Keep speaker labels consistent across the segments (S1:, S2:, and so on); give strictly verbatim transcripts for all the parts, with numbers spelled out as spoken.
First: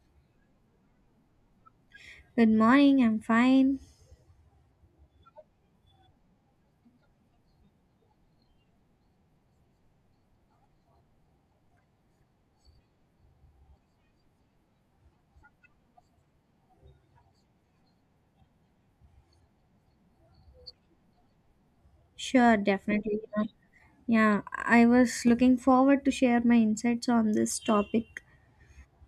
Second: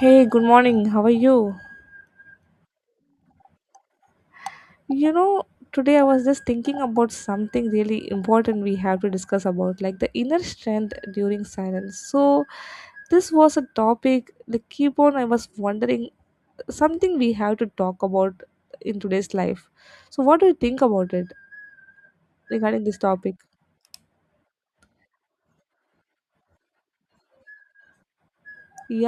S1: Hey, good morning. How are you?
S2: Good morning, I'm fine.
S1: You know, Today I was just thinking about something really important we have to discuss about, like the inner strength during silence. So, this was a topic, the keep on I was wondering something we have to talk about in today's life. So, what do you think about it
S2: Sure,
S1: regarding this
S2: definitely, you
S1: topic?
S2: know. Yeah, I was looking forward to share my insights on this topic,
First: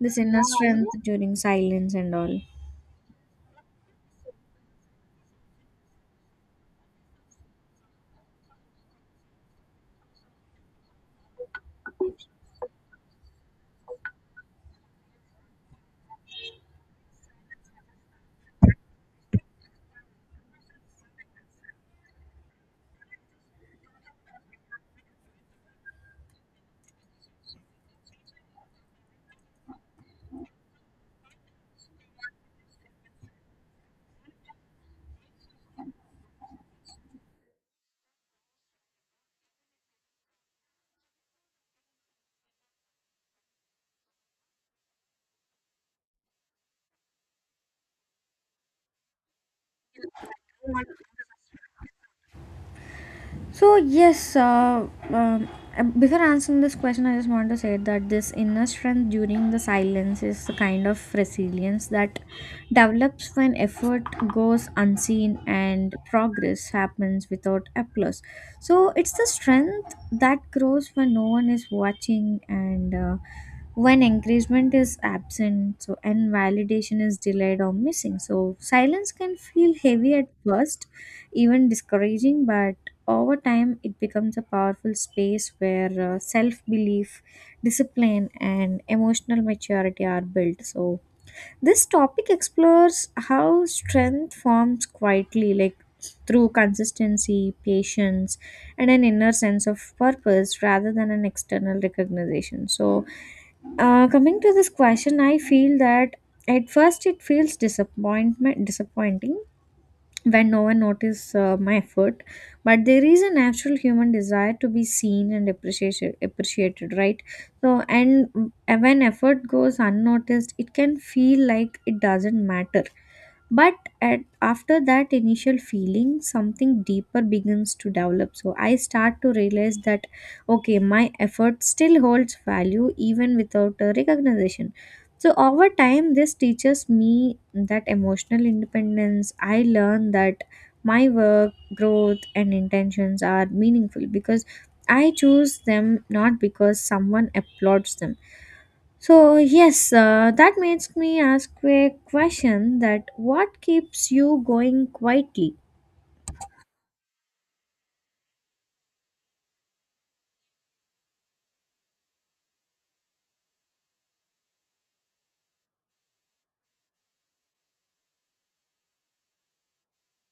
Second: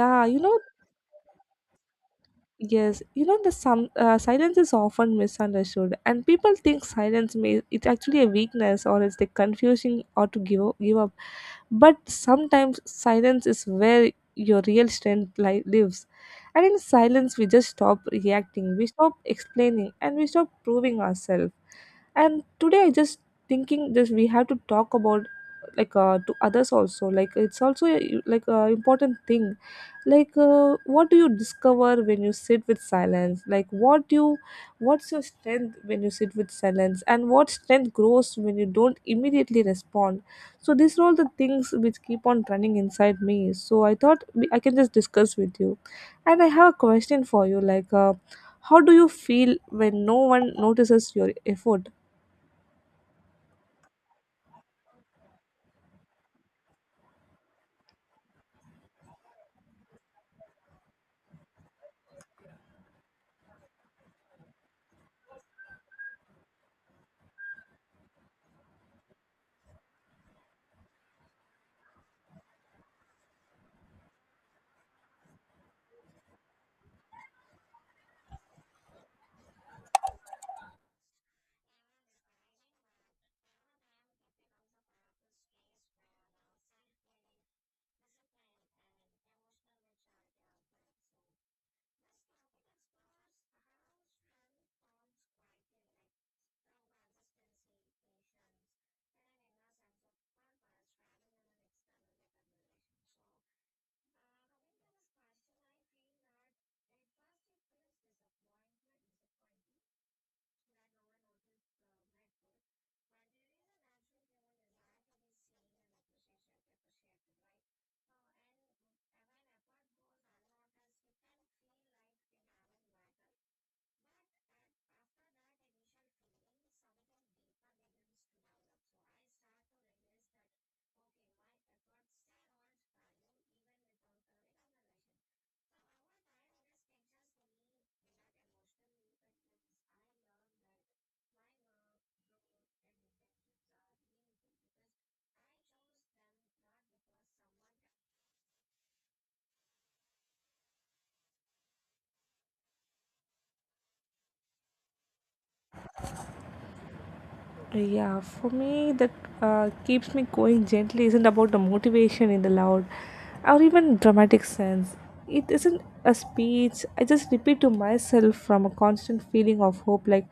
S2: this
S1: you
S2: inner
S1: know,
S2: strength during silence and all.
S1: yes, you know the some uh, silence is often misunderstood, and people think silence may it's actually a weakness or it's the confusing or to give up, give up. But sometimes silence is where your real strength li- lives, and in silence we just stop reacting, we stop explaining, and we stop proving ourselves. And today I just thinking this we have to talk about like uh, to others also like it's also a, like a important thing, like uh, what do you discover when you sit with silence, like what do you what's your strength when you sit with silence, and what strength grows when you don't immediately respond? So these are all the things which keep on running inside me, so I thought we- I can just discuss with you. And I have a question for you, like uh, how do you feel when no one notices your effort?
S2: So yes, uh, um, uh, Before answering this question, I just want to say that this inner strength during the silence is the kind of resilience that develops when effort goes unseen and progress happens without applause. So it's the strength that grows when no one is watching, and uh, when encouragement is absent, so and validation is delayed or missing. So silence can feel heavy at first, even discouraging, but over time it becomes a powerful space where uh, self belief, discipline, and emotional maturity are built. So this topic explores how strength forms quietly, like through consistency, patience, and an inner sense of purpose rather than an external recognition. So uh, coming to this question, I feel that at first it feels disappointment disappointing when no one notices uh, my effort, but there is a natural human desire to be seen and appreciated, appreciated, right? So, and uh, when effort goes unnoticed, it can feel like it doesn't matter, but at, after that initial feeling, something deeper begins to develop. So I start to realize that okay, my effort still holds value even without a recognition. So over time this teaches me that emotional independence. I learn that my work, growth, and intentions are meaningful because I choose them, not because someone applauds them. So yes, uh, that makes me ask a question: that what keeps you going quietly?
S1: Yeah, for me, that uh, keeps me going gently isn't about the motivation in the loud or even dramatic sense. It isn't a speech. I just repeat to myself from a constant feeling of hope, like,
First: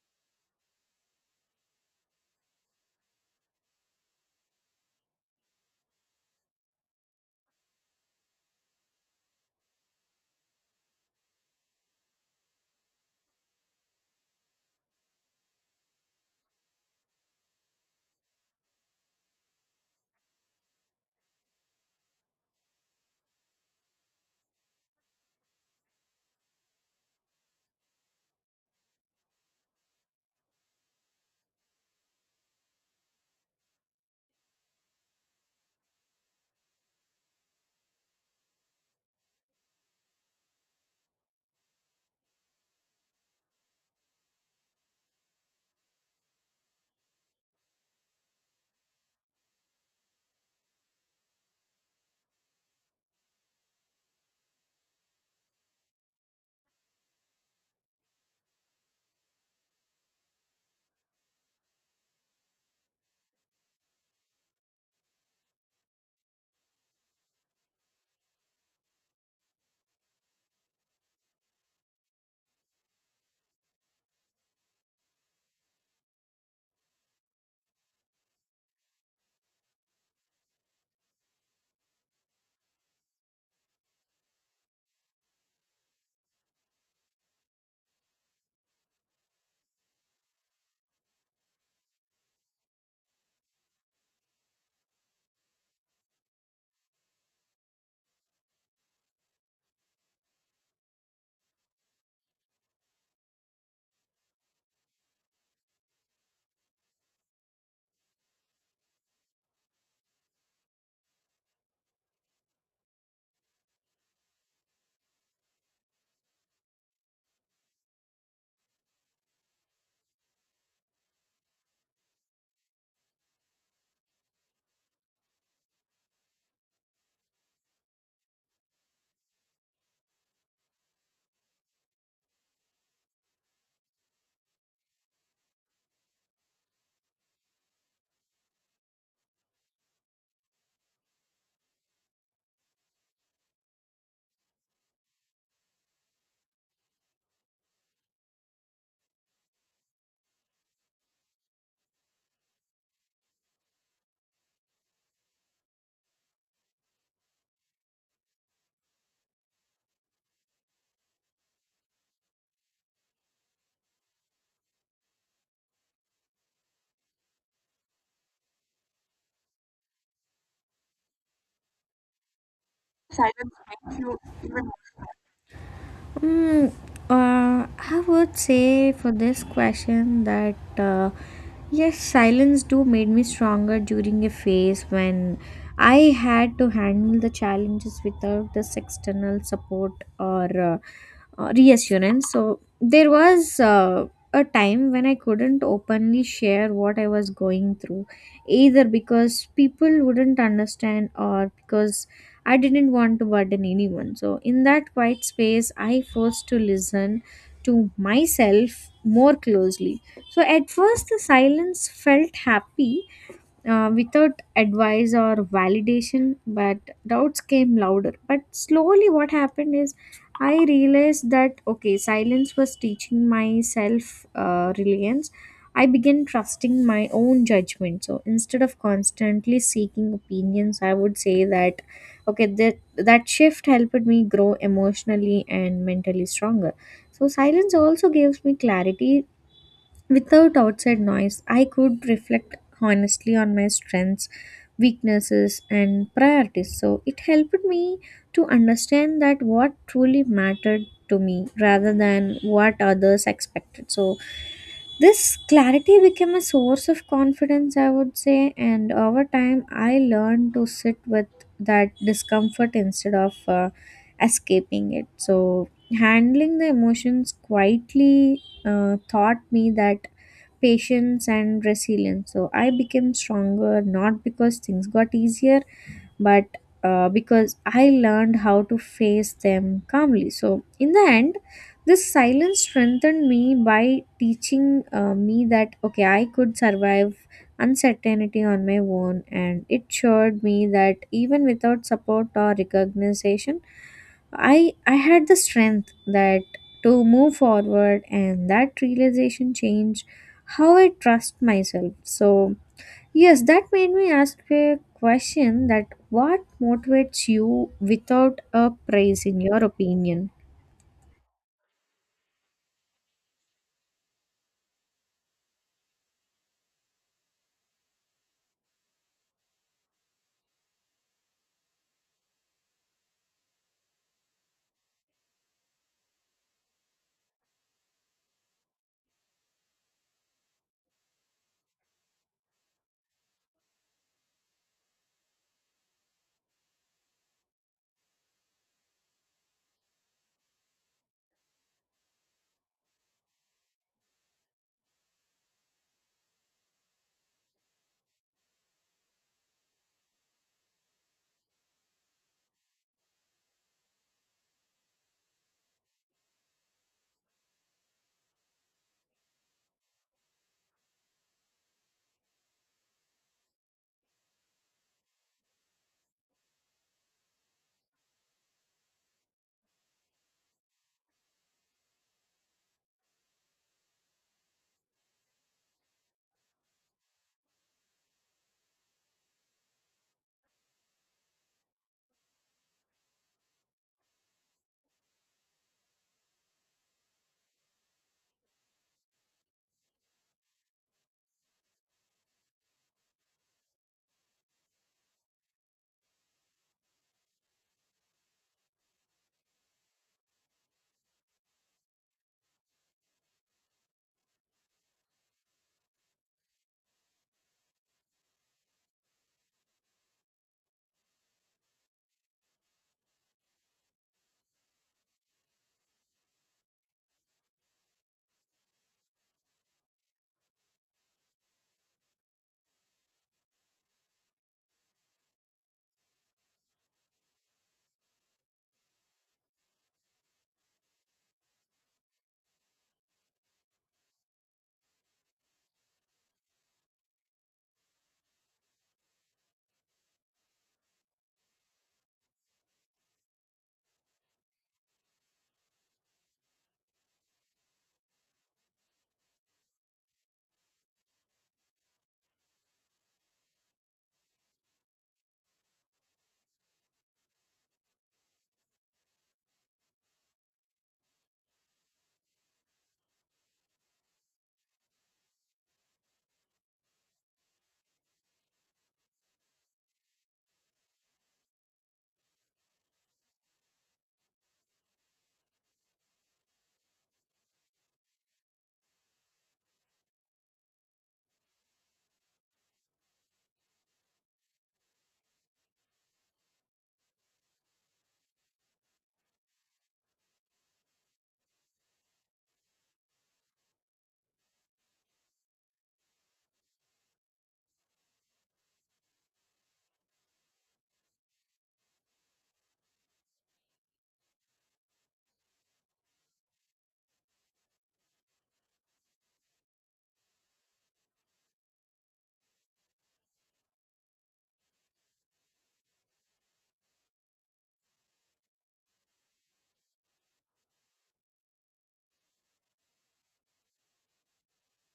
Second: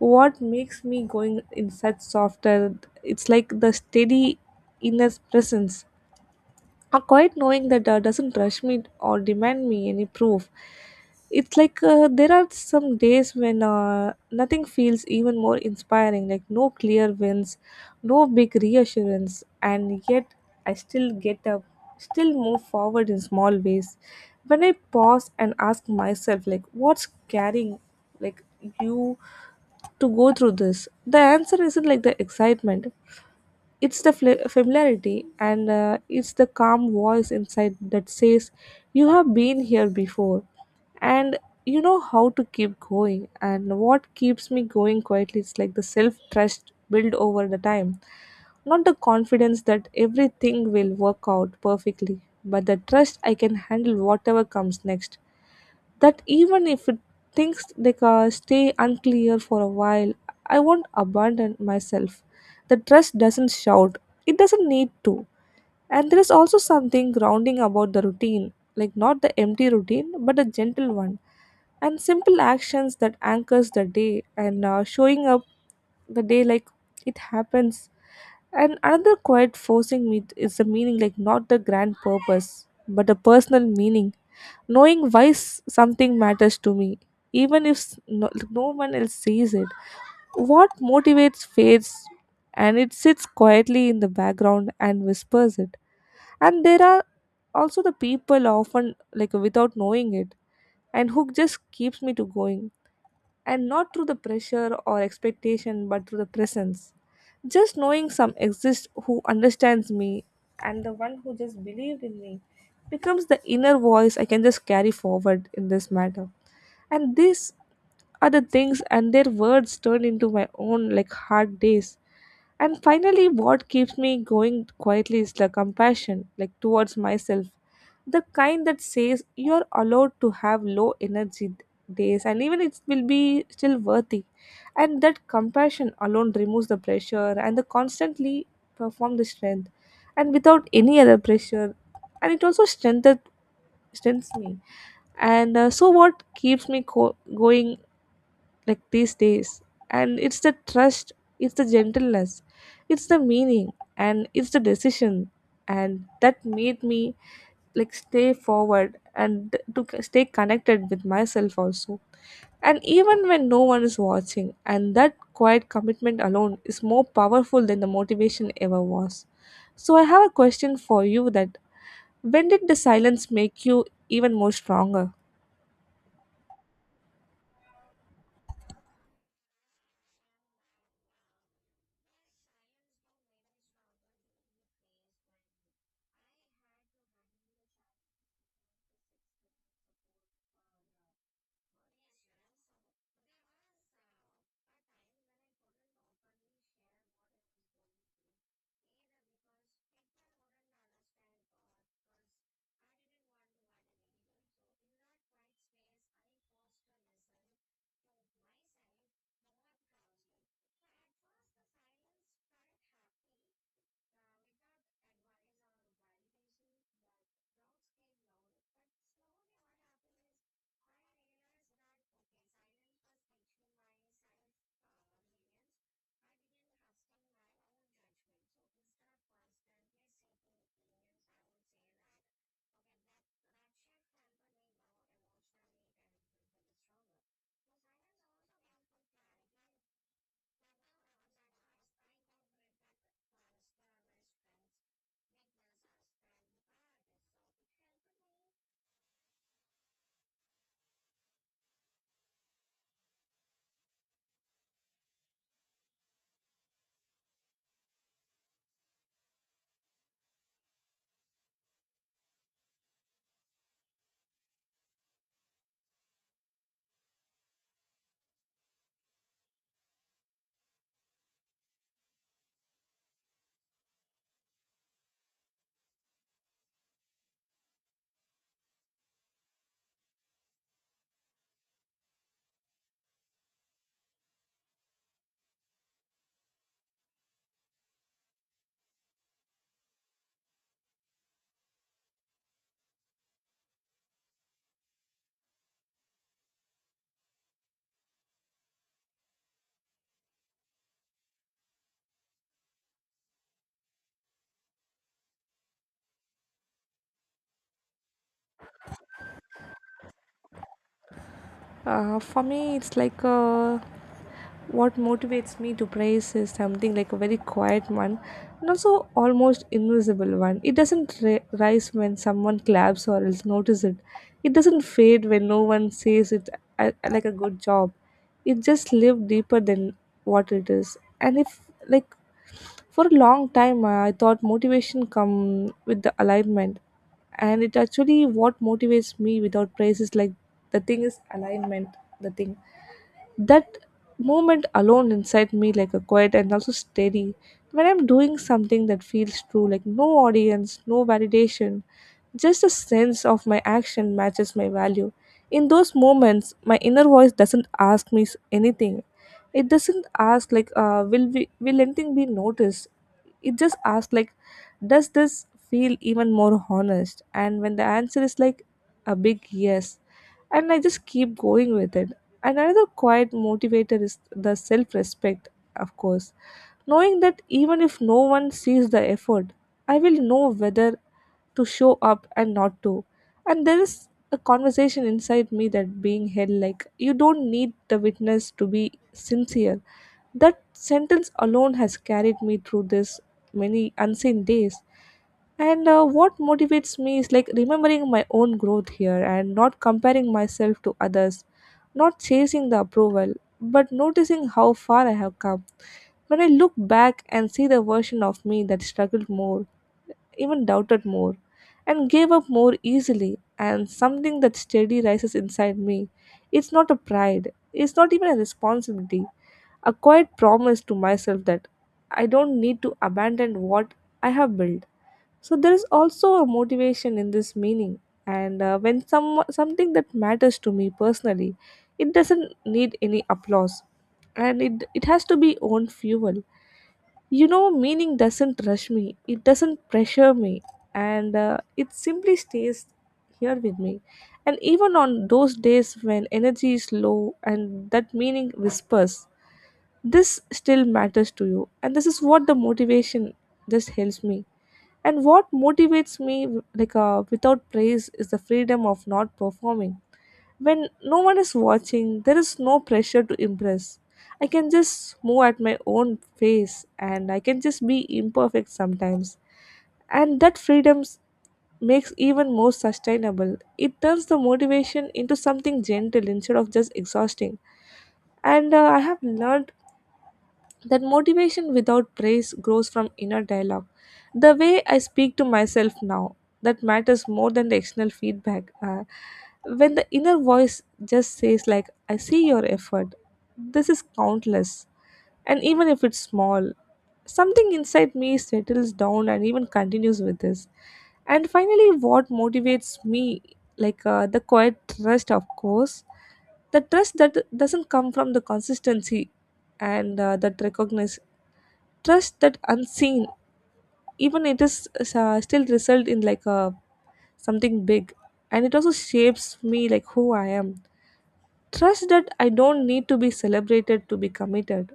S1: what makes me going in such softer? It's like the steady inner presence, a quiet knowing that uh, doesn't rush me or demand me any proof. It's like, uh, there are some days when uh, nothing feels even more inspiring, like no clear wins, no big reassurance, and yet I still get up, still move forward in small ways. When I pause and ask myself, like, what's carrying, like, you to go through this? The answer isn't like the excitement, it's the fl- familiarity, and uh, it's the calm voice inside that says, you have been here before and you know how to keep going. And what keeps me going quietly is like the self trust built over the time. Not the confidence that everything will work out perfectly, but the trust I can handle whatever comes next, that even if it things they can stay unclear for a while, I won't abandon myself. The trust doesn't shout. It doesn't need to. And there is also something grounding about the routine, like not the empty routine, but a gentle one, and simple actions that anchors the day, and uh, showing up the day like it happens. And another quiet forcing me is the meaning, like not the grand purpose, but a personal meaning, knowing why s- something matters to me, even if s- no, no one else sees it. What motivates fades, and it sits quietly in the background and whispers it. And there are also the people, often, like, without knowing it, and who just keeps me to going, and not through the pressure or expectation, but through the presence, just knowing some exists who understands me, and the one who just believed in me becomes the inner voice I can just carry forward in this matter. And these are the things, and their words turn into my own, like hard days. And finally, what keeps me going quietly is the compassion, like towards myself, the kind that says you're allowed to have low energy days, and even it will be still worthy. And that compassion alone removes the pressure and the constantly perform the strength, and without any other pressure. And it also strengthens strengthens me. And uh, so what keeps me co- going like these days, and it's the trust, it's the gentleness, it's the meaning, and it's the decision. And that made me, like, stay forward and to c- stay connected with myself also, and even when no one is watching. And that quiet commitment alone is more powerful than the motivation ever was. So I have a question for you, that when did the silence make you even more stronger?
S2: Mm, uh, I would say for this question that uh, yes, silence do made me stronger during a phase when I had to handle the challenges without this external support, or uh, uh, reassurance. So there was uh, a time when I couldn't openly share what I was going through, either because people wouldn't understand, or because I didn't want to burden anyone. So, in that quiet space, I forced to listen to myself more closely. So, at first, the silence felt happy, uh, without advice or validation, but doubts came louder. But slowly, what happened is I realized that okay, silence was teaching myself uh, reliance. I began trusting my own judgment. So instead of constantly seeking opinions, I would say that okay, that that shift helped me grow emotionally and mentally stronger. So silence also gives me clarity. Without outside noise, I could reflect honestly on my strengths, weaknesses, and priorities. So it helped me to understand that what truly mattered to me rather than what others expected. So this clarity became a source of confidence, I would say, and over time I learned to sit with that discomfort instead of uh, escaping it. So handling the emotions quietly uh, taught me that patience and resilience. So I became stronger, not because things got easier, but uh, because I learned how to face them calmly. So in the end, this silence strengthened me by teaching uh, me that okay, I could survive uncertainty on my own, and it showed me that even without support or recognition, I I had the strength that to move forward, and that realization changed how I trust myself. So yes, that made me ask a question: that what motivates you without a praise in your opinion?
S1: Uh, for me, it's like, uh, what motivates me to praise is something like a very quiet one, and also almost invisible one. It doesn't ri- rise when someone claps or else notice it. It doesn't fade when no one says it, uh, like a good job. It just lives deeper than what it is. And if, like, for a long time, uh, I thought motivation come with the alignment, and it actually what motivates me without praise is like the thing is alignment, the thing that moment alone inside me, like a quiet and also steady. When I'm doing something that feels true, like no audience, no validation, just a sense of my action matches my value. In those moments, my inner voice doesn't ask me s- anything. It doesn't ask like, uh, will we will anything be noticed, it just asks, like, does this feel even more honest? And when the answer is like a big yes, and I just keep going with it. And another quiet motivator is the self respect, of course, knowing that even if no one sees the effort, I will know whether to show up and not to. And there is a conversation inside me that being held, like, you don't need the witness to be sincere. That sentence alone has carried me through this many unseen days. And uh, what motivates me is like remembering my own growth here, and not comparing myself to others, not chasing the approval, but noticing how far I have come. When I look back and see the version of me that struggled more, even doubted more, and gave up more easily, and something that steady rises inside me. It's not a pride, it's not even a responsibility, a quiet promise to myself that I don't need to abandon what I have built. So there is also a motivation in this meaning, and uh, when some something that matters to me personally, it doesn't need any applause, and it it has to be own fuel. You know meaning doesn't rush me, it doesn't pressure me, and uh, it simply stays here with me. And even on those days when energy is low, and that meaning whispers this still matters to you, and this is what the motivation just helps me. And what motivates me, like, uh, without praise is the freedom of not performing. When no one is watching, there is no pressure to impress. I can just move at my own pace, and I can just be imperfect sometimes. And that freedom s- makes even more sustainable. It turns the motivation into something gentle instead of just exhausting. And uh, I have learned that motivation without praise grows from inner dialogue. The way I speak to myself now, that matters more than the external feedback. Uh, when the inner voice just says, like, I see your effort, this is countless, and even if it's small, something inside me settles down and even continues with this. And finally, what motivates me, like, uh, the quiet trust, of course, the trust that doesn't come from the consistency, and uh, that recognize trust that unseen, even it is, uh, still result in like a something big. And it also shapes me, like who I am, trust that I don't need to be celebrated to be committed.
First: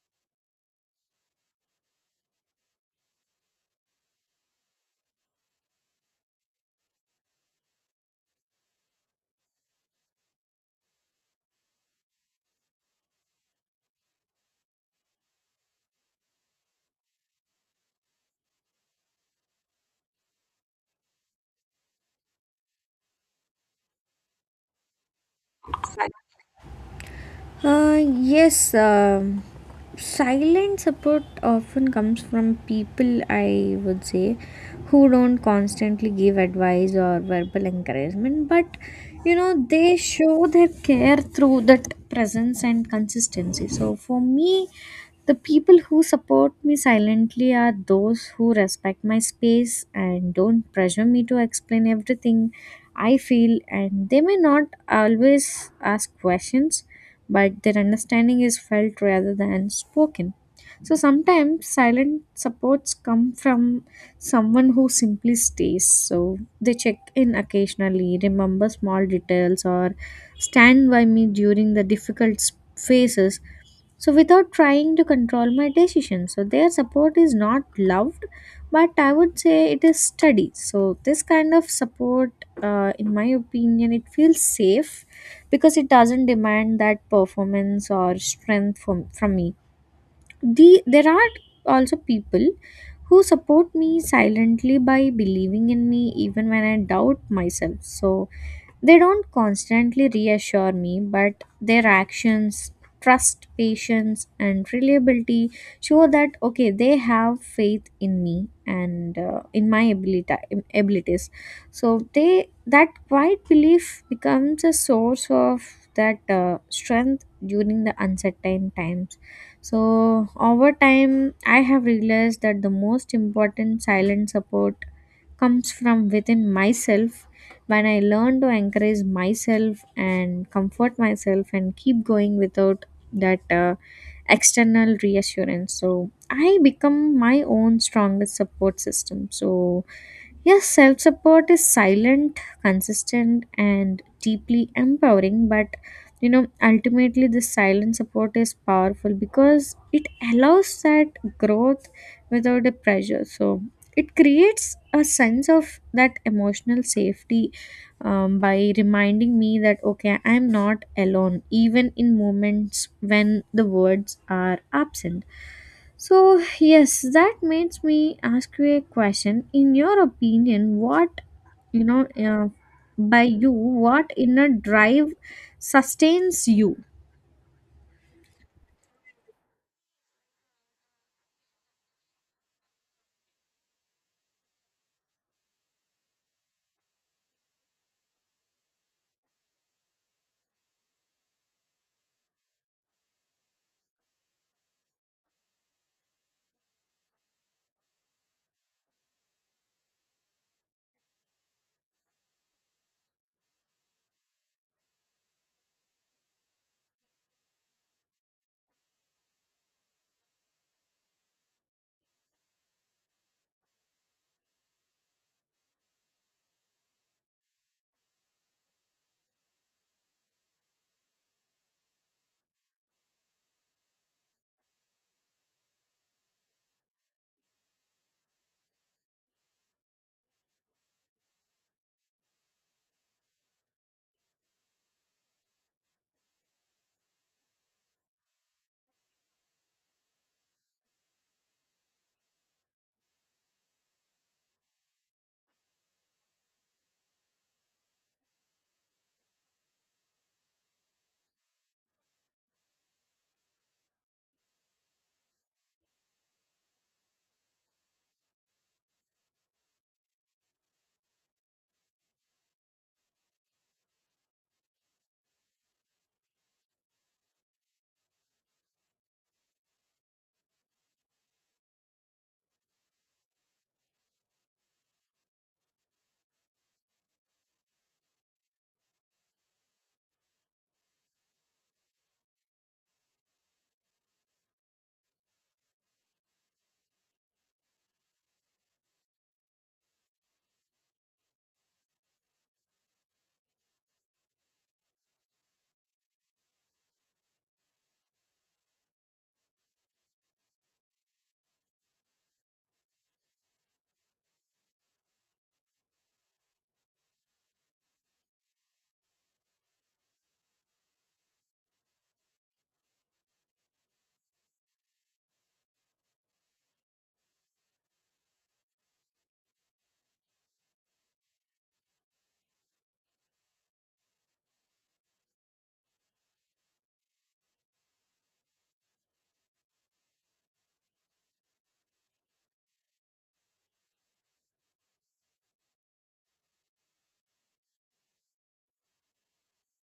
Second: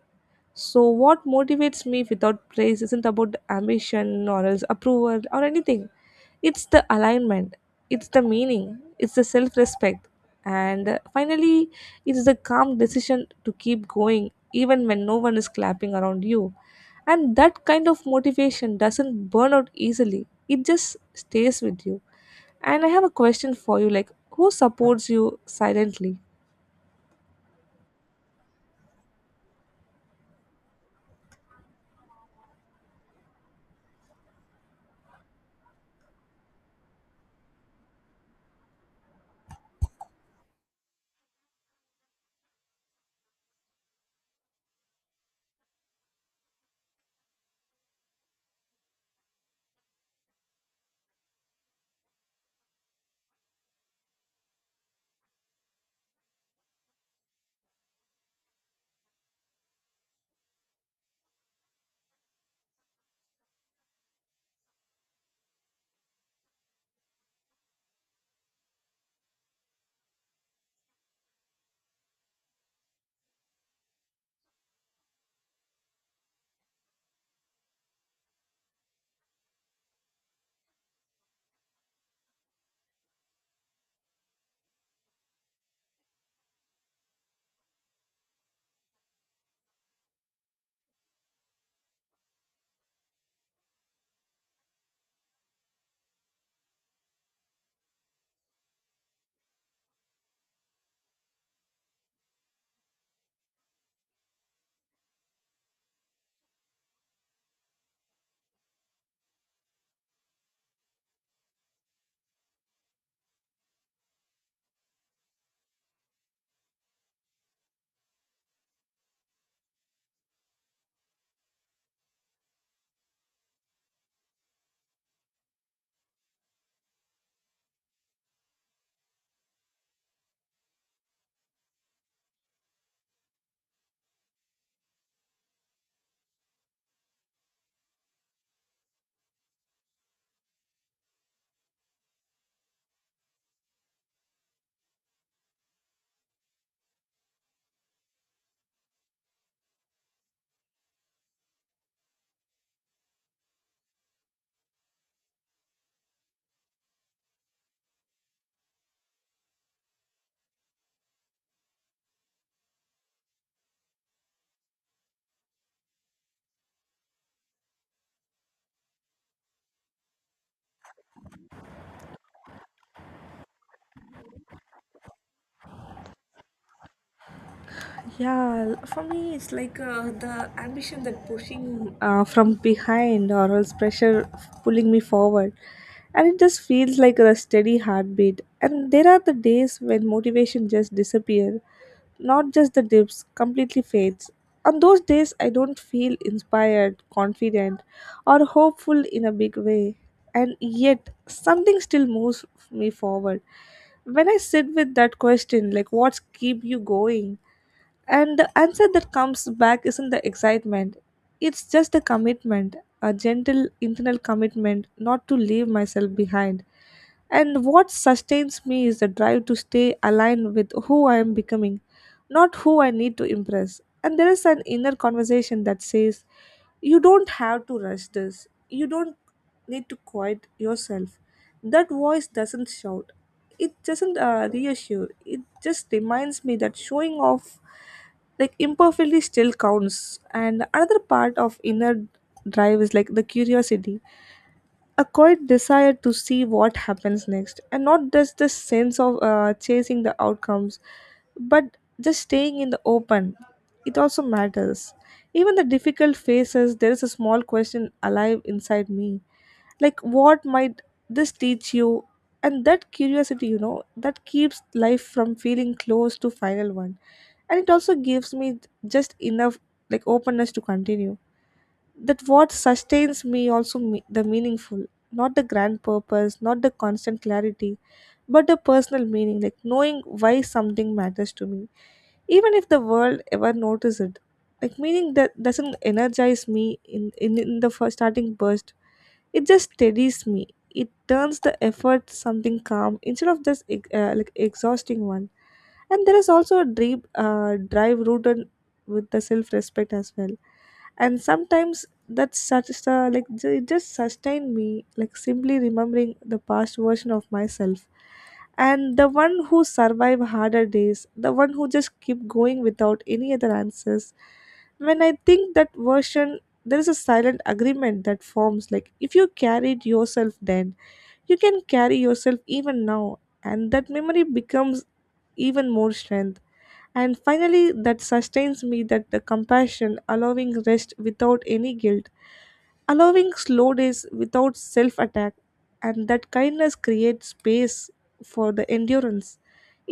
S1: So what motivates me without praise isn't about ambition or else approval or anything, it's the alignment, it's the meaning, it's the self-respect, and uh, finally it's the calm decision to keep going even when no one is clapping around you. And that kind of motivation doesn't burn out easily. It just stays with you. And I have a question for you, like, who supports you silently?
S2: Uh, yes, um silent support often comes from people, I would say, who don't constantly give advice or verbal encouragement, but you know, they show their care through that presence and consistency. So, for me, the people who support me silently are those who respect my space and don't pressure me to explain everything I feel, and they may not always ask questions, but their understanding is felt rather than spoken. So sometimes silent supports come from someone who simply stays. So they check in occasionally, remember small details, or stand by me during the difficult s- phases, so without trying to control my decision. So their support is not loved, but I would say it is steady. So this kind of support, uh, in my opinion, it feels safe because it doesn't demand that performance or strength from, from me. The, there are also people who support me silently by believing in me even when I doubt myself. So they don't constantly reassure me, but their actions, trust, patience, and reliability show that okay, they have faith in me, and uh, in my ability abilities. So they that quiet belief becomes a source of that uh, strength during the uncertain times. So over time, I have realized that the most important silent support comes from within myself, when I learn to encourage myself and comfort myself and keep going without that uh, external reassurance. So I become my own strongest support system. So yes, self support is silent, consistent, and deeply empowering, but you know, ultimately, this silent support is powerful because it allows that growth without a pressure. So, it creates a sense of that emotional safety, um, by reminding me that okay, I'm not alone, even in moments when the words are absent. So, yes, that makes me ask you a question. In your opinion, what, you know, uh, by you, what inner drive sustains you?
S1: Yeah, for me, it's like, uh, the ambition that pushing uh, from behind or else pressure f- pulling me forward. And it just feels like a steady heartbeat. And there are the days when motivation just disappears, not just the dips, completely fades. On those days, I don't feel inspired, confident, or hopeful in a big way. And yet, something still moves me forward. When I sit with that question, like, what's keep you going? And the answer that comes back isn't the excitement, it's just a commitment, a gentle internal commitment not to leave myself behind. And what sustains me is the drive to stay aligned with who I am becoming, not who I need to impress. And there is an inner conversation that says, you don't have to rush this, you don't need to quiet yourself. That voice doesn't shout, it doesn't uh, reassure, it just reminds me that showing off like imperfectly still counts. And another part of inner drive is like the curiosity, a quiet desire to see what happens next, and not just the sense of uh, chasing the outcomes, but just staying in the open it also matters. Even the difficult phases, there is a small question alive inside me, like what might this teach you? And that curiosity, you know, that keeps life from feeling close to final one, and it also gives me just enough like openness to continue. That what sustains me also me- the meaningful, not the grand purpose, not the constant clarity, but the personal meaning, like knowing why something matters to me even if the world ever notices it. Like meaning that doesn't energize me in in, in the first starting burst, it just steadies me. It turns the effort something calm instead of just ex- uh, like exhausting one. And there is also a deep uh, drive rooted with the self-respect as well. And sometimes that's such a like ju- it just sustained me like simply remembering the past version of myself, and the one who survive harder days, the one who just keep going without any other answers. When I think that version, there is a silent agreement that forms, like if you carried yourself then you can carry yourself even now, and that memory becomes even more strength. And finally that sustains me, that the compassion allowing rest without any guilt, allowing slow days without self attack, and that kindness creates space for the endurance.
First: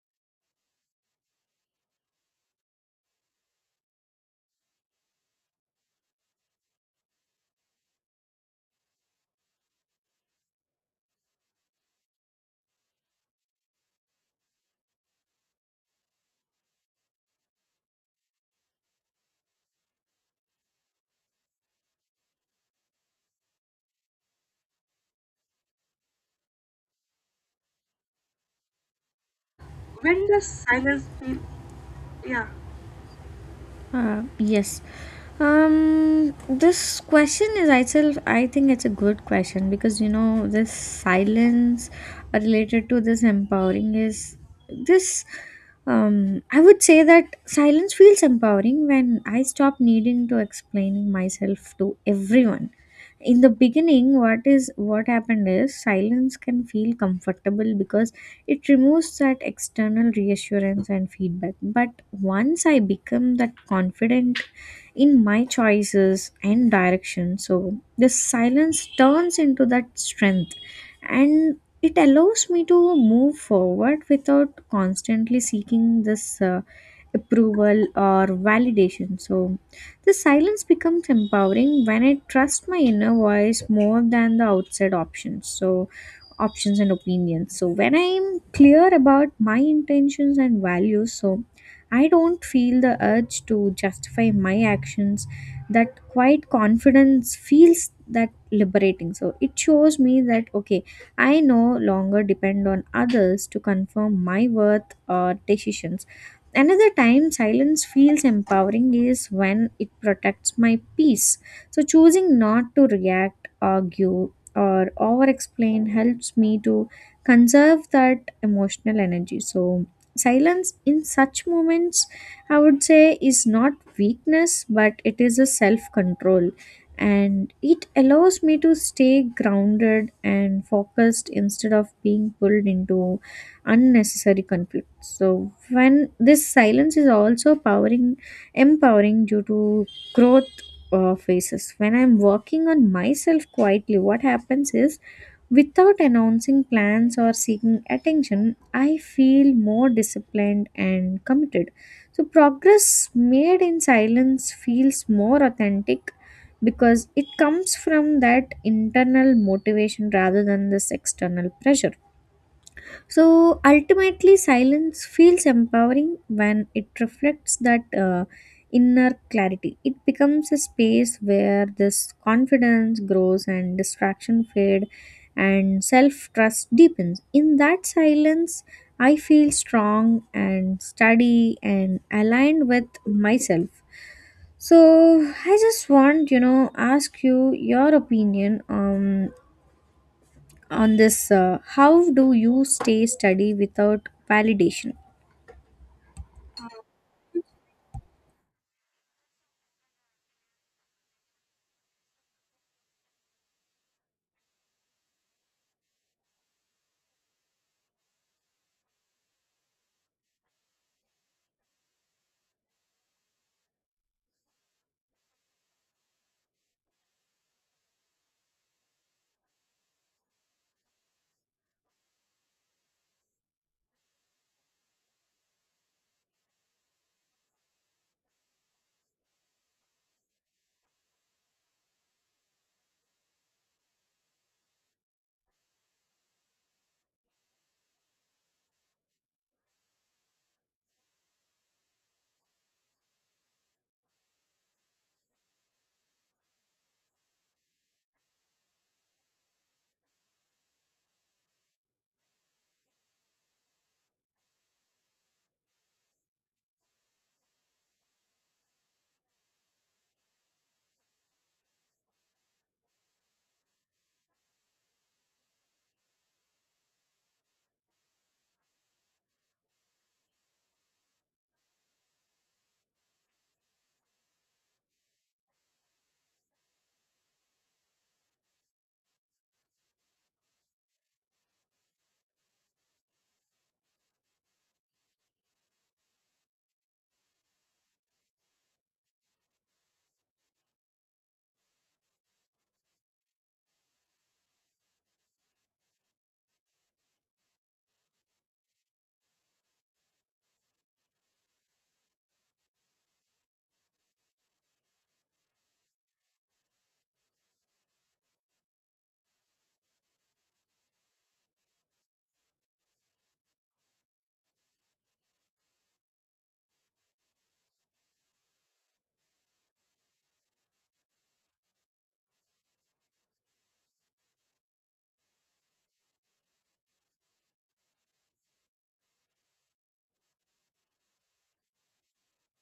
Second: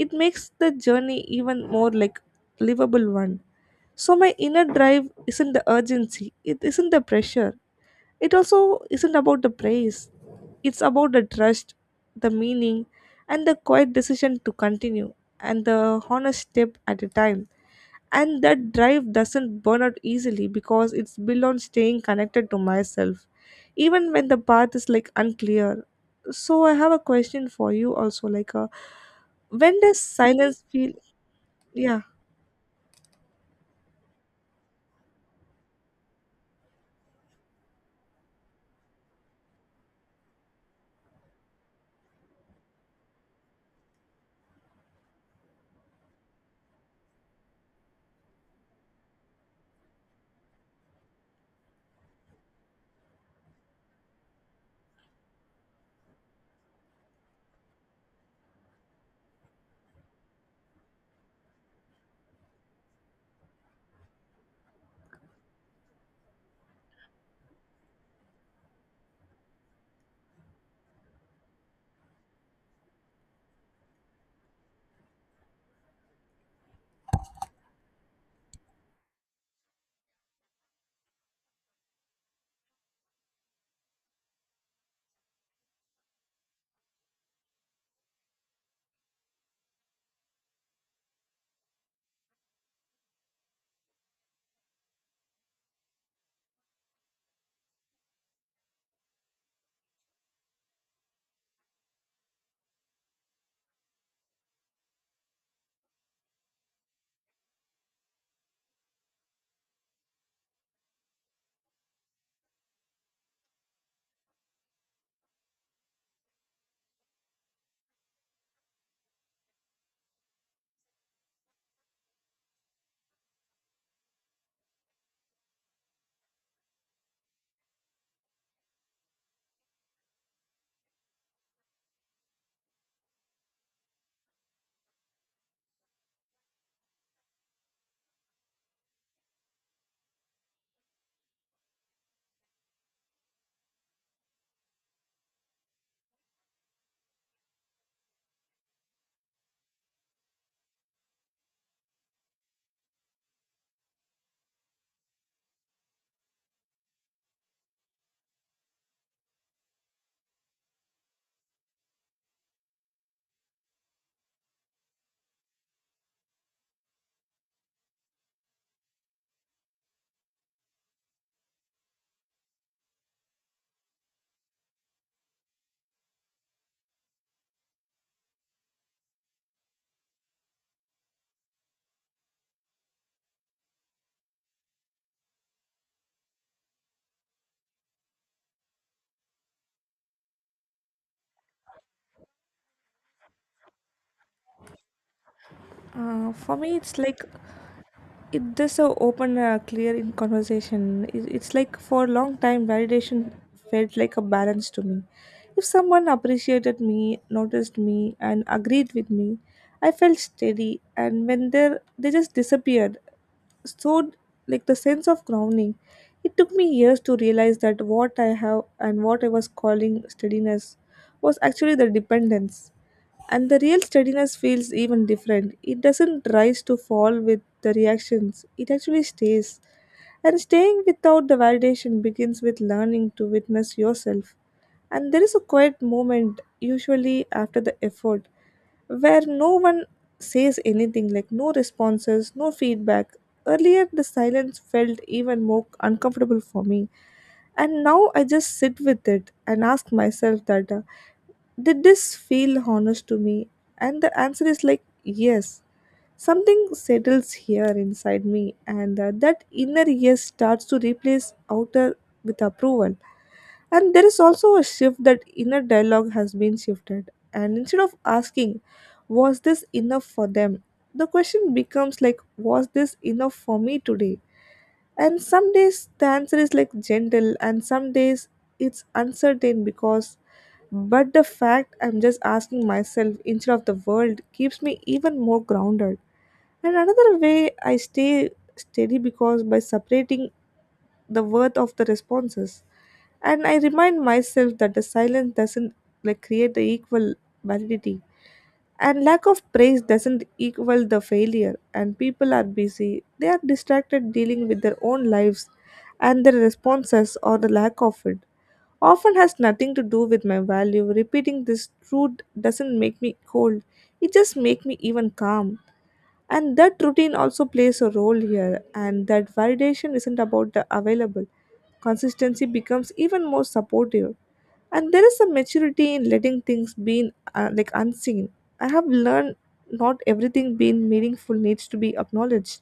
S1: It makes the journey even more like livable one. So my inner drive isn't the urgency, it isn't the pressure, it also isn't about the praise, it's about the trust, the meaning, and the quiet decision to continue, and the honest step at a time. And that drive doesn't burn out easily because it's built on staying connected to myself, even when the path is like unclear. So, I have a question for you also like, uh, when does silence feel? Yeah,
S2: Uh, yes. Um, this question is itself, I think it's a good question, because you know, this silence uh, related to this empowering is this. Um, I would say that silence feels empowering when I stop needing to explaining myself to everyone. In the beginning, what is what happened is silence can feel comfortable because it removes that external reassurance and feedback. But once I become that confident in my choices and direction, so the silence turns into that strength, and it allows me to move forward without constantly seeking this uh, approval or validation. So the silence becomes empowering when I trust my inner voice more than the outside options. So options and opinions, so when I'm clear about my intentions and values, so I don't feel the urge to justify my actions. That quiet confidence feels that liberating, so it shows me that okay, I no longer depend on others to confirm my worth or decisions. Another time silence feels empowering is when it protects my peace. So choosing not to react, argue, or over explain helps me to conserve that emotional energy. So silence in such moments, I would say, is not weakness, but it is a self control, and it allows me to stay grounded and focused instead of being pulled into unnecessary conflict. So when this silence is also powering empowering due to growth uh, phases. When I'm working on myself quietly, what happens is without announcing plans or seeking attention, I feel more disciplined and committed. So, progress made in silence feels more authentic because it comes from that internal motivation rather than this external pressure. So ultimately, silence feels empowering when it reflects that uh, inner clarity. It becomes a space where this confidence grows and distraction fade and self trust deepens. In that silence, I feel strong and steady and aligned with myself. So I just want, you know, ask you your opinion on on this, uh, how do you stay steady without validation?
S1: uh, for me, it's like it this so open uh, clear in conversation. It- it's like for a long time validation felt like a balance to me. If someone appreciated me, noticed me and agreed with me, I felt steady, and when they they just disappeared. So like the sense of grounding, it took me years to realize that what I have and what I was calling steadiness was actually the dependence. And the real steadiness feels even different, it doesn't rise to fall with the reactions, it actually stays. And staying without the validation begins with learning to witness yourself. And there is a quiet moment usually after the effort where no one says anything, like no responses, no feedback. Earlier, the silence felt even more uncomfortable for me, and now I just sit with it and ask myself that, uh, did this feel honest to me? And the answer is like yes. Something settles here inside me, and uh, that inner yes starts to replace outer with approval. And there is also a shift, that inner dialogue has been shifted. And instead of asking, was this enough for them? The question becomes like, was this enough for me today? And some days the answer is like gentle, and some days it's uncertain because, but the fact I'm just asking myself instead of the world keeps me even more grounded. And another way I stay steady, because by separating the worth of the responses. And I remind myself that the silence doesn't like create the equal validity, and lack of praise doesn't equal the failure. And people are busy, they are distracted dealing with their own lives, and their responses or the lack of it often has nothing to do with my value. Repeating this truth doesn't make me cold, it just makes me even calm. And that routine also plays a role here, and that validation isn't about the available consistency becomes even more supportive. And there is a maturity in letting things be uh, like unseen. I have learned not everything being meaningful needs to be acknowledged.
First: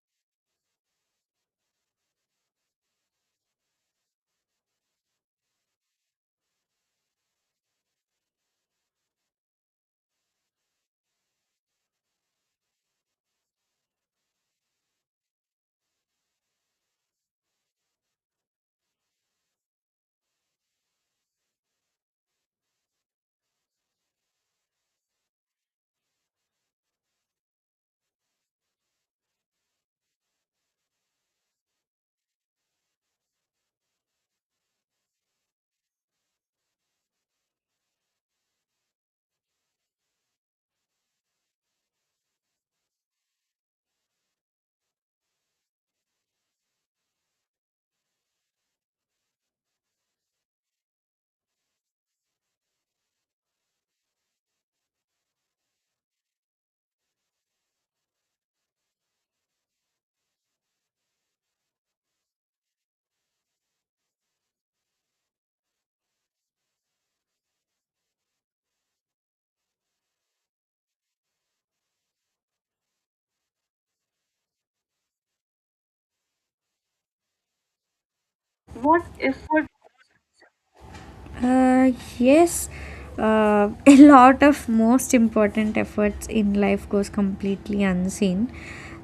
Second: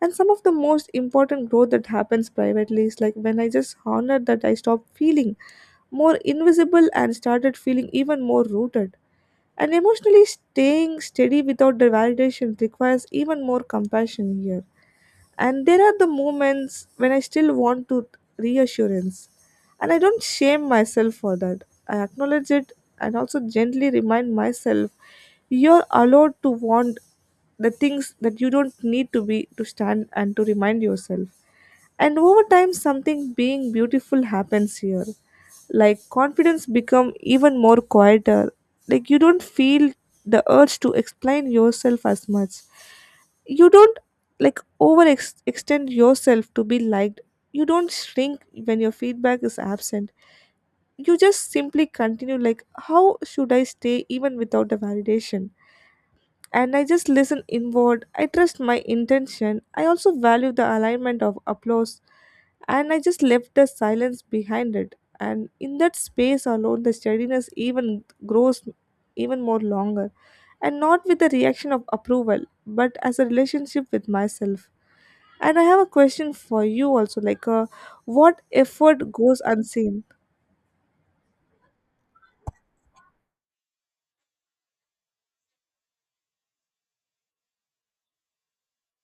S1: And some of the most important growth that happens privately is like when I just honored that, I stopped feeling more invisible and started feeling even more rooted. And emotionally staying steady without the validation requires even more compassion here. And there are the moments when I still want to reassurance. And I don't shame myself for that. I acknowledge it and also gently remind myself, you're allowed to want the things that you don't need to be to stand and to remind yourself. And over time something being beautiful happens here. Like confidence become even more quieter. Like you don't feel the urge to explain yourself as much, you don't like over ex- extend yourself to be liked, you don't shrink when your feedback is absent, you just simply continue. Like how should I stay even without a validation? And I just listen inward, I trust my intention, I also value the alignment of applause, and I just left the silence behind it. And in that space alone the steadiness even grows even more longer, and not with the reaction of approval but as a relationship with myself. And I have a question for you also like, uh, what effort goes unseen?
S2: Uh, yes, uh, a lot of most important efforts in life goes completely unseen,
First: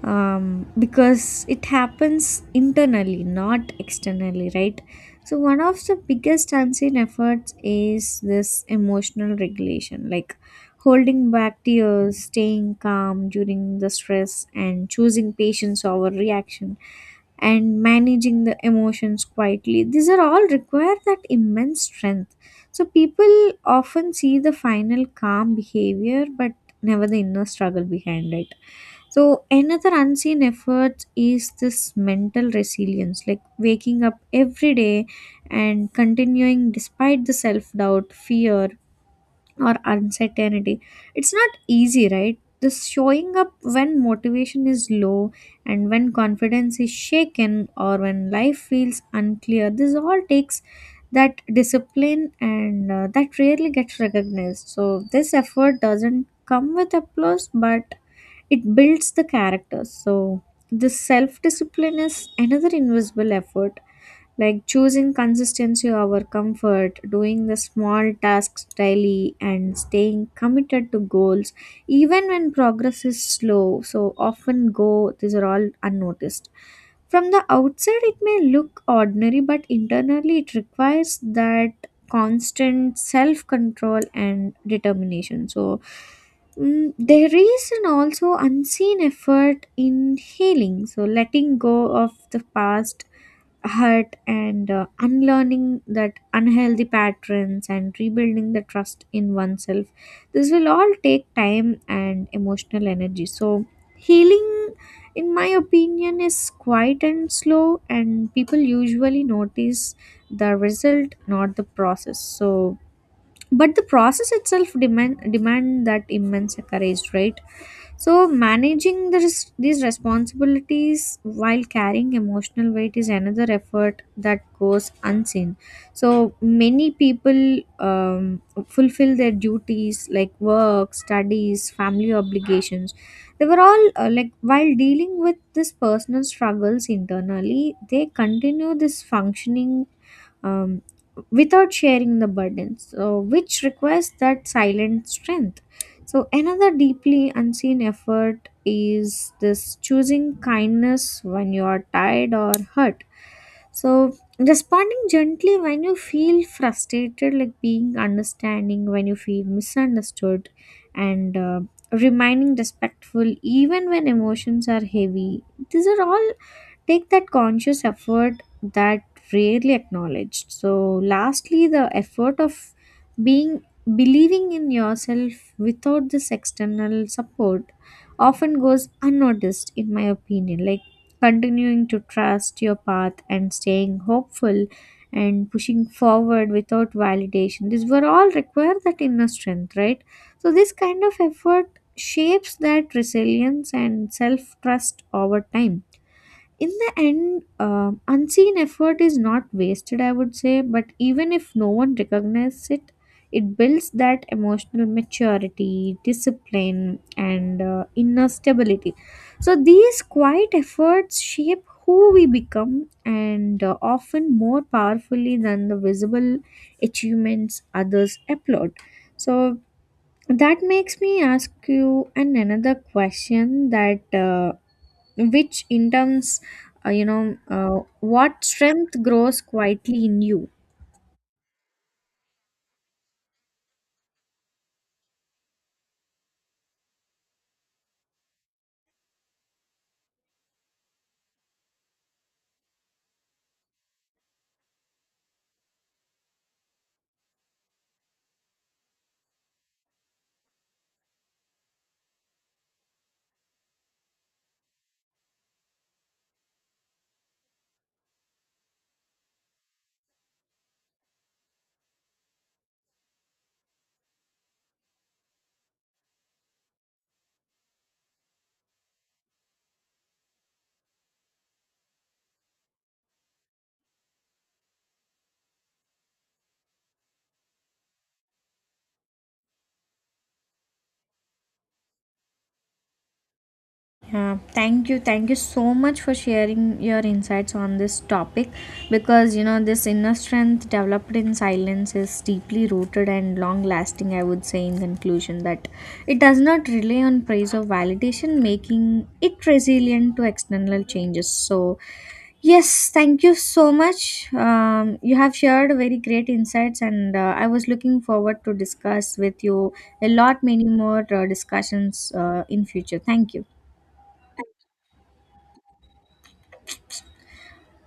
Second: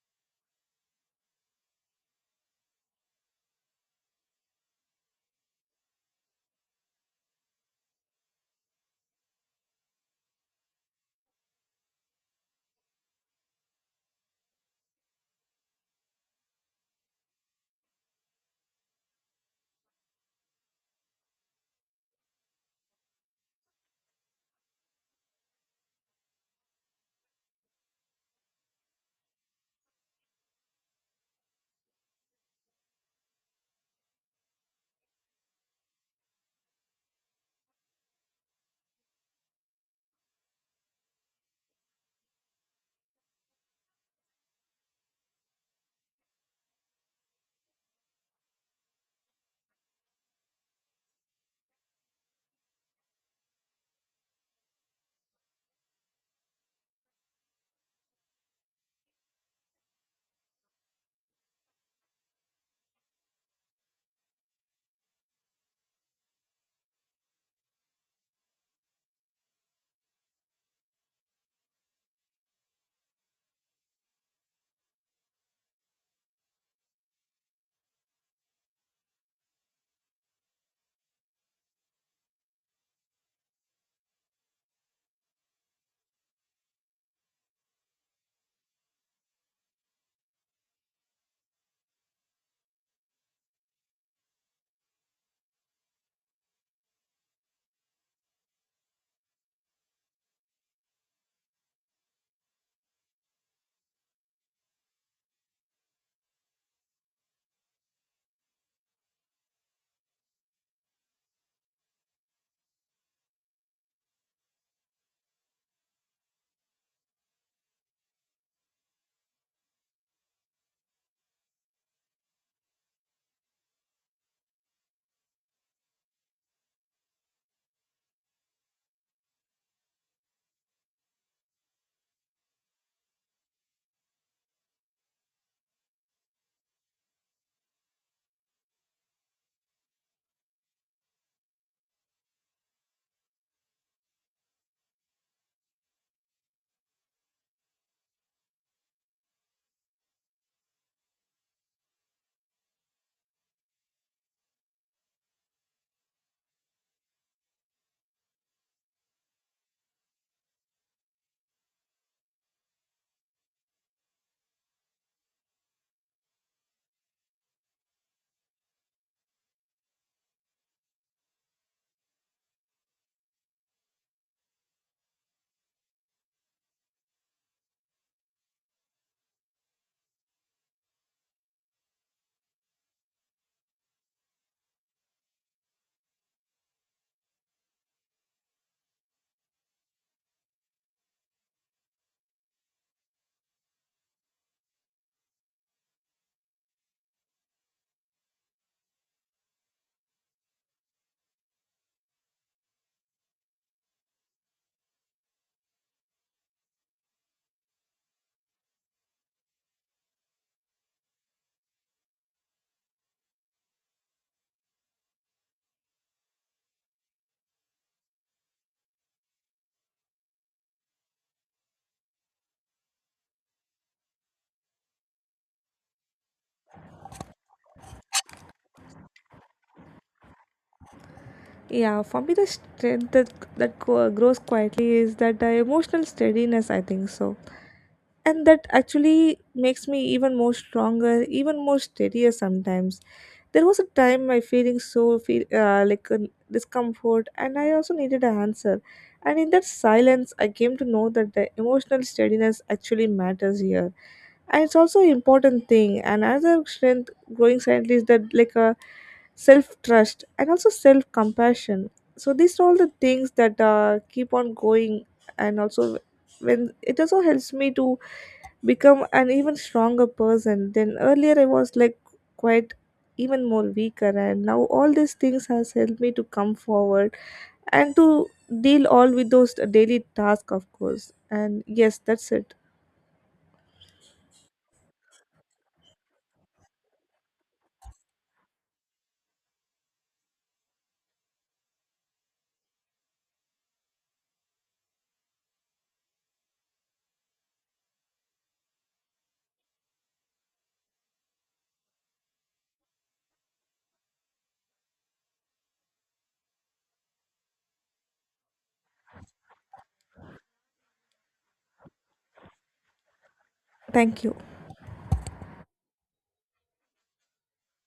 S2: um, because it happens internally, not externally, right? So one of the biggest unseen efforts is this emotional regulation, like holding back tears, staying calm during the stress, and choosing patience over reaction, and managing the emotions quietly. These are all require that immense strength. So people often see the final calm behavior, but never the inner struggle behind it. So another unseen effort is this mental resilience, like waking up every day and continuing despite the self doubt, fear, or uncertainty. It's not easy, right? This showing up when motivation is low and when confidence is shaken, or when life feels unclear. This all takes that discipline, and uh, that rarely gets recognized. So, this effort doesn't come with applause, but it builds the characters. So, this self discipline is another invisible effort, like choosing consistency over comfort, doing the small tasks daily, and staying committed to goals, even when progress is slow. So, often go, these are all unnoticed. From the outside, it may look ordinary, but internally, it requires that constant self control and determination. So, mm, there is an also unseen effort in healing, so letting go of the past hurt, and uh, unlearning that unhealthy patterns and rebuilding the trust in oneself. This will all take time and emotional energy. So healing, in my opinion, is quiet and slow, and people usually notice the result, not the process, so but the process itself demand demand that immense courage, right? So managing the res- these responsibilities while carrying emotional weight is another effort that goes unseen. So many people, um, fulfill their duties like work, studies, family obligations. They were all uh, like while dealing with this personal struggles internally, they continue this functioning, um, without sharing the burden, so, which requires that silent strength. So, another deeply unseen effort is this choosing kindness when you are tired or hurt. So, responding gently when you feel frustrated, like being understanding when you feel misunderstood, and uh, remaining respectful even when emotions are heavy. These are all take that conscious effort that rarely acknowledged. So lastly, the effort of being believing in yourself without this external support often goes unnoticed, in my opinion, like continuing to trust your path and staying hopeful and pushing forward without validation. These were all require that inner strength, right? So this kind of effort shapes that resilience and self trust over time. In the end, um unseen effort is not wasted, I would say, but even if no one recognizes it, it builds that emotional maturity, discipline, and uh, inner stability. So, these quiet efforts shape who we become, and uh, often more powerfully than the visible achievements others applaud. So, that makes me ask you an another question that. Uh, which in terms, uh, you know, uh, what strength grows quietly in you?
S1: Yeah, for me, the strength that, that go- grows quietly is that uh, emotional steadiness, I think so. And that actually makes me even more stronger, even more steadier sometimes. There was a time I feeling so feel uh, like uh, discomfort, and I also needed an answer. And in that silence, I came to know that the emotional steadiness actually matters here, and it's also an important thing. And another strength growing silently is that like a self trust and also self compassion. So these are all the things that uh, keep on going. And also when it also helps me to become an even stronger person then earlier I was like quite even more weaker, and now all these things has helped me to come forward, and to deal all with those daily tasks of course. And yes, that's it.
S2: Yeah, thank you, thank you so much for sharing your insights on this topic, because you know, this inner strength developed in silence is deeply rooted and long lasting, I would say, in conclusion that it does not rely on praise or validation, making it resilient to external changes. So yes, thank you so much. Um, you have shared very great insights, and uh, I was looking forward to discuss with you a lot many more uh, discussions uh, in future. Thank you.
S1: Thank you.